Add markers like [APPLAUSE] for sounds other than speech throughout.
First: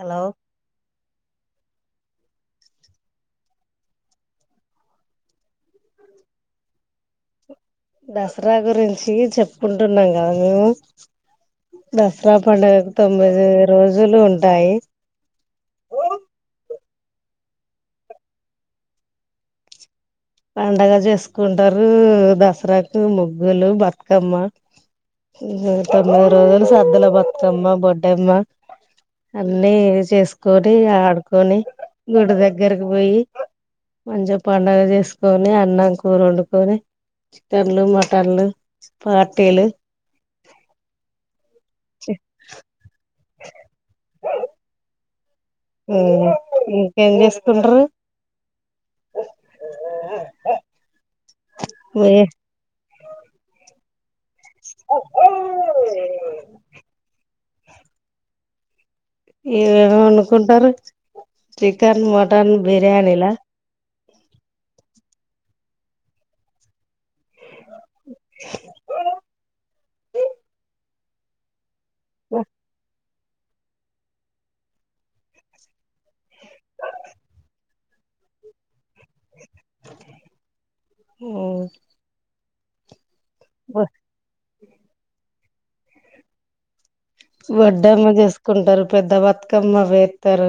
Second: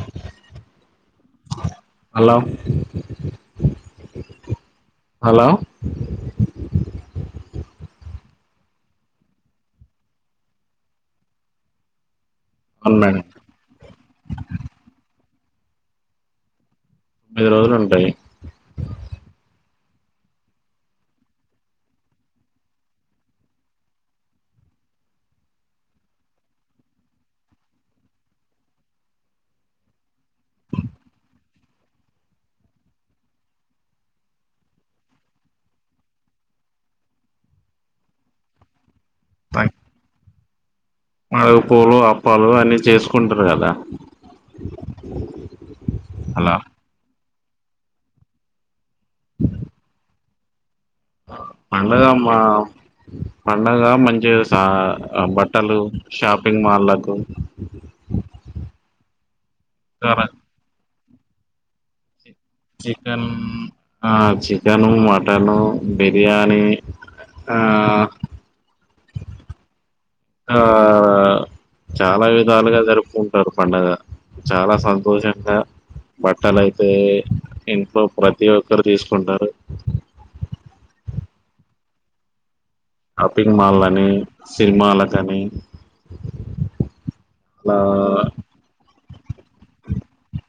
Hello hello hello Dasara గురించి చెప్పుకుంటున్నాం కదా మేము దసరా పండుగకు అవును మేడం తొమ్మిది రోజులు ఉంటాయి ఓ [UNINTELLIGIBLE] ఉంటాయి పండగ చేసుకుంటారు. దసరాకు ముగ్గులు బతుకమ్మ తొమ్మిది రోజులు సద్దుల బతుకమ్మ బొడ్డమ్మ అన్ని చేసేసుకొని ఆడుకొని గుడి దగ్గరకి పోయి మంచిగా పండగ చేస్ కొని అన్నం కూర వండుకొని చికెన్లు మటన్లు పార్టీలు మావిడ్ పూలు అప్పాలు అన్నీ చేస్కు కుంటారు కాద ఇంకేం చేస్ ఉంటరు బ మీ పండగమ్మా పండగా మంచి [INAUDIBLE] సా బట్టలు షాపింగ్ మాళ్లకు ఏ [UNINTELLIGIBLE] కుంటారు చికెన్ మ టన్ చికెన్ బిర్యానీలా ఆ చికెను మటను బిర్యానీ ఆ ఆ చాలా విధాలుగా జరుపుకుం టారు పండగ చాలా సంతోషంగా బట్టలయితే ఇంట్లో ప్రతి ఒక్ [UNINTELLIGIBLE] తీసుకుంటారు మ్మ్ షాపింగ్ మాల్ అని సినిమాలకని అలా వడ్డమ్మ చేసుకుంటారు పెద్ద బతుకమ్మ వేత్తారు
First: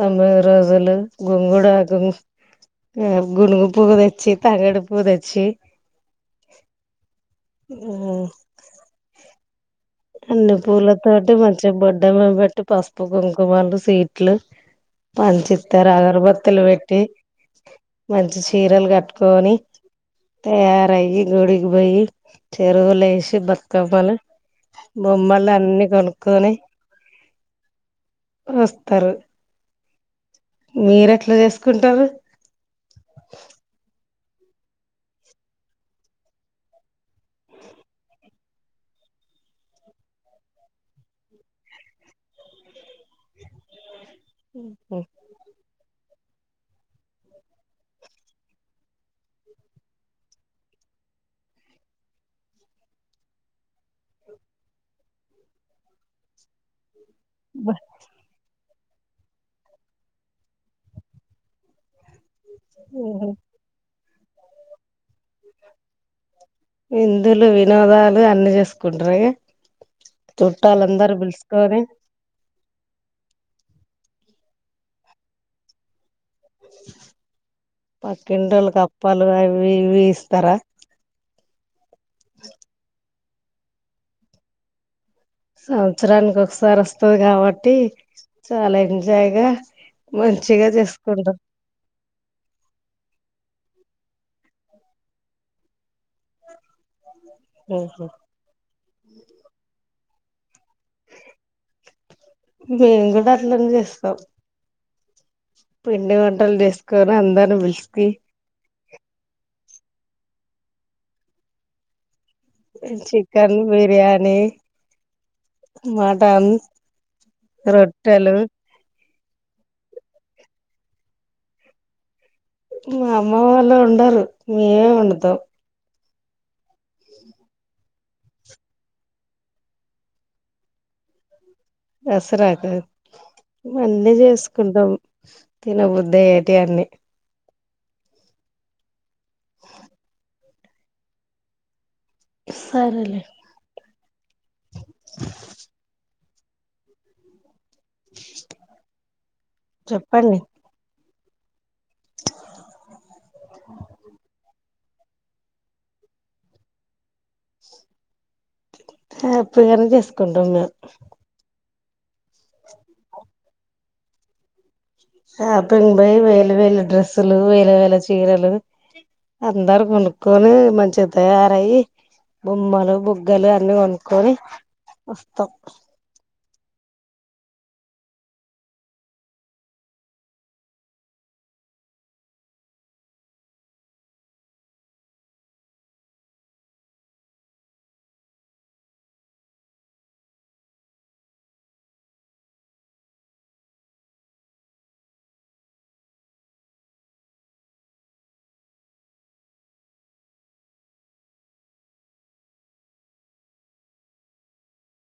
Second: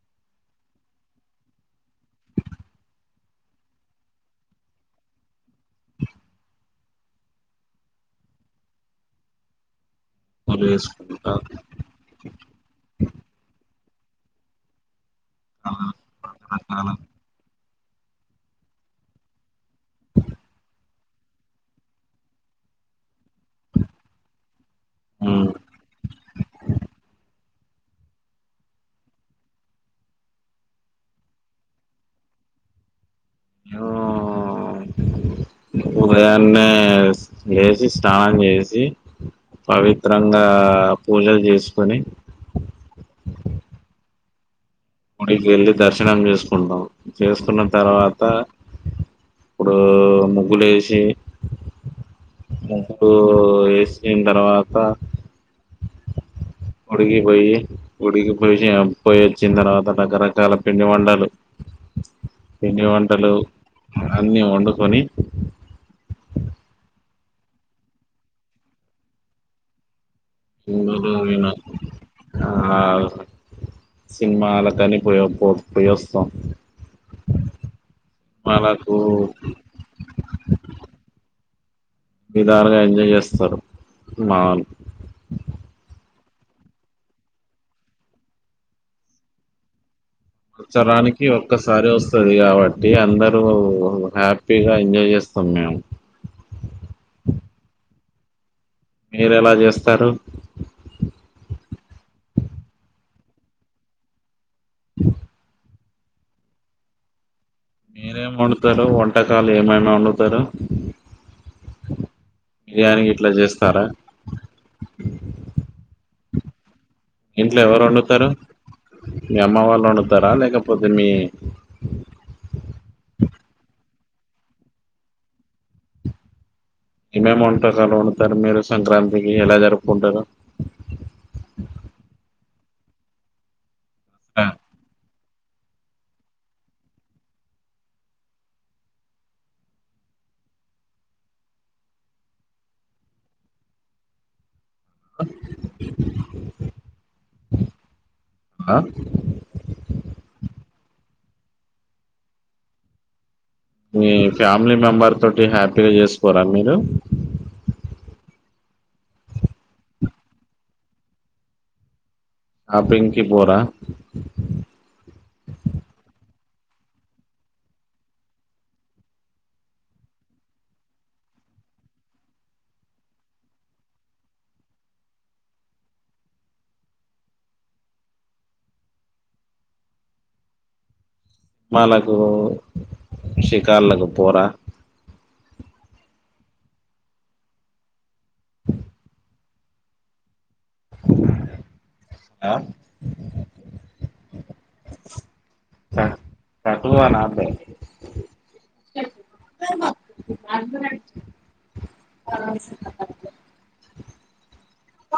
తొమ్మిది రోజులు గొంగుడు ఆకు గునుగు పువ్వ తెచ్చి తంగేడి పువ్వ్ తెచ్చి అన్ని పూలు పూలతోటి వేసుకుంటారు మంచిగా బొడ్డమ్ పెట్టి పసుపు కుంకుమలు స్వీట్లు పంచిత్తారు అగరబత్తులు పెట్టి మంచి చీరలు కట్టుకొని తయారయి గుడికి పోయి చెరువులే [UNINTELLIGIBLE] బతుకవ్వాల ఉమ్ బొమ్మలు అన్ని కొనుక్కొని వస్తారు మీరెట్లా చేసుకుంటారు [UNINTELLIGIBLE] ఉదయాన్నే లేచి స్నానం చేసి పవిత్రంగా పూజలు చేసుకొని ఉ గుడికెళ్ళి దర్శ్ నం చేసుకుంటాం చేసుకున్న తర్వాత ఇప్పుడు ముగ్గులు వేసి ముగ్గు ఏసిన తర్వాత గుడికి పోయితే గుడికి [INAUDIBLE] పోయి వచ్చిన తర్వాత రకరకాల పిండి వండలు పిండి వంటలు అన్ని వండుకొని ఇందులు వినోదాలు అన్ని చేసుకుంటార ఇగ చూడ చుట్టాలందరూ అనా పిలుసుకొని ఆ సినిమా అలా కాని పో పోయాస్ పక్కింటోలు సినిమాలకు కప్పాలు అవి ఇవి ఇస్తారా విధాలుగా ఎంజాయ్ చేస్తారు మాలు సంవత్సరానికి ఒకసారి వస్తది కాబట్టి చాలా ఎంజాయ్గా సంవస్తరానికి ఒక్కసారి వస్తు స్తుంది కాబట్టి అందరూ హ్యాపీగా ఎంజాయ్ చేస్తాం మేము ఆహ మీరు ఎలా చేస్తారు మేము కూడా అట్లనే చేస్తాం పిండి వంటలు చేసుకోని అందరు మీరేం వండుతారు వంటకాలు ఏమైనా కాండ తార చికెన్ బిర్యానీ మ టన్ ఇంట్లో ఎవరు వండుతారు మీ అమ్మ వాళ్ళు వండుతారా లేకపోతే మీ మా అమ్మ వాళ్ళు వండరు మేమే వండుతాం ఏమేమి వంటకాలు వండుతారు మీరు సంక్రాంతికి ఎలా జరుపుకుంటారు దసరాక ఇవన్నీ ఆ, చేసుకుంటాం తినబుద్ద అయ్యేటివి అన్ని సరేలే ఆ చెప్పండి మీ ఫామ్ ఫ్యామిలీ మెంబర్ తోటి హ్యాపీగా చేసుకోరా మీరు హ్యాపీగానే చేసుకుంటాం మేము షాపింగ్ కి పోరా షాపింగ్ పై వేలు వేలు డ్రెస్సులు వేలు వేల చీరలు అందరు కొనుక్కొని మంచిగా తయారయి బొమ్మలు బుగ్గలు అన్ని కొనుక్కొని వస్తాం సినిమాలకు షికారులకు పోరా ఆ క కదునా అంతే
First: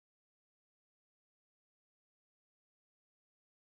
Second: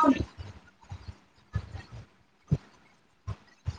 అవును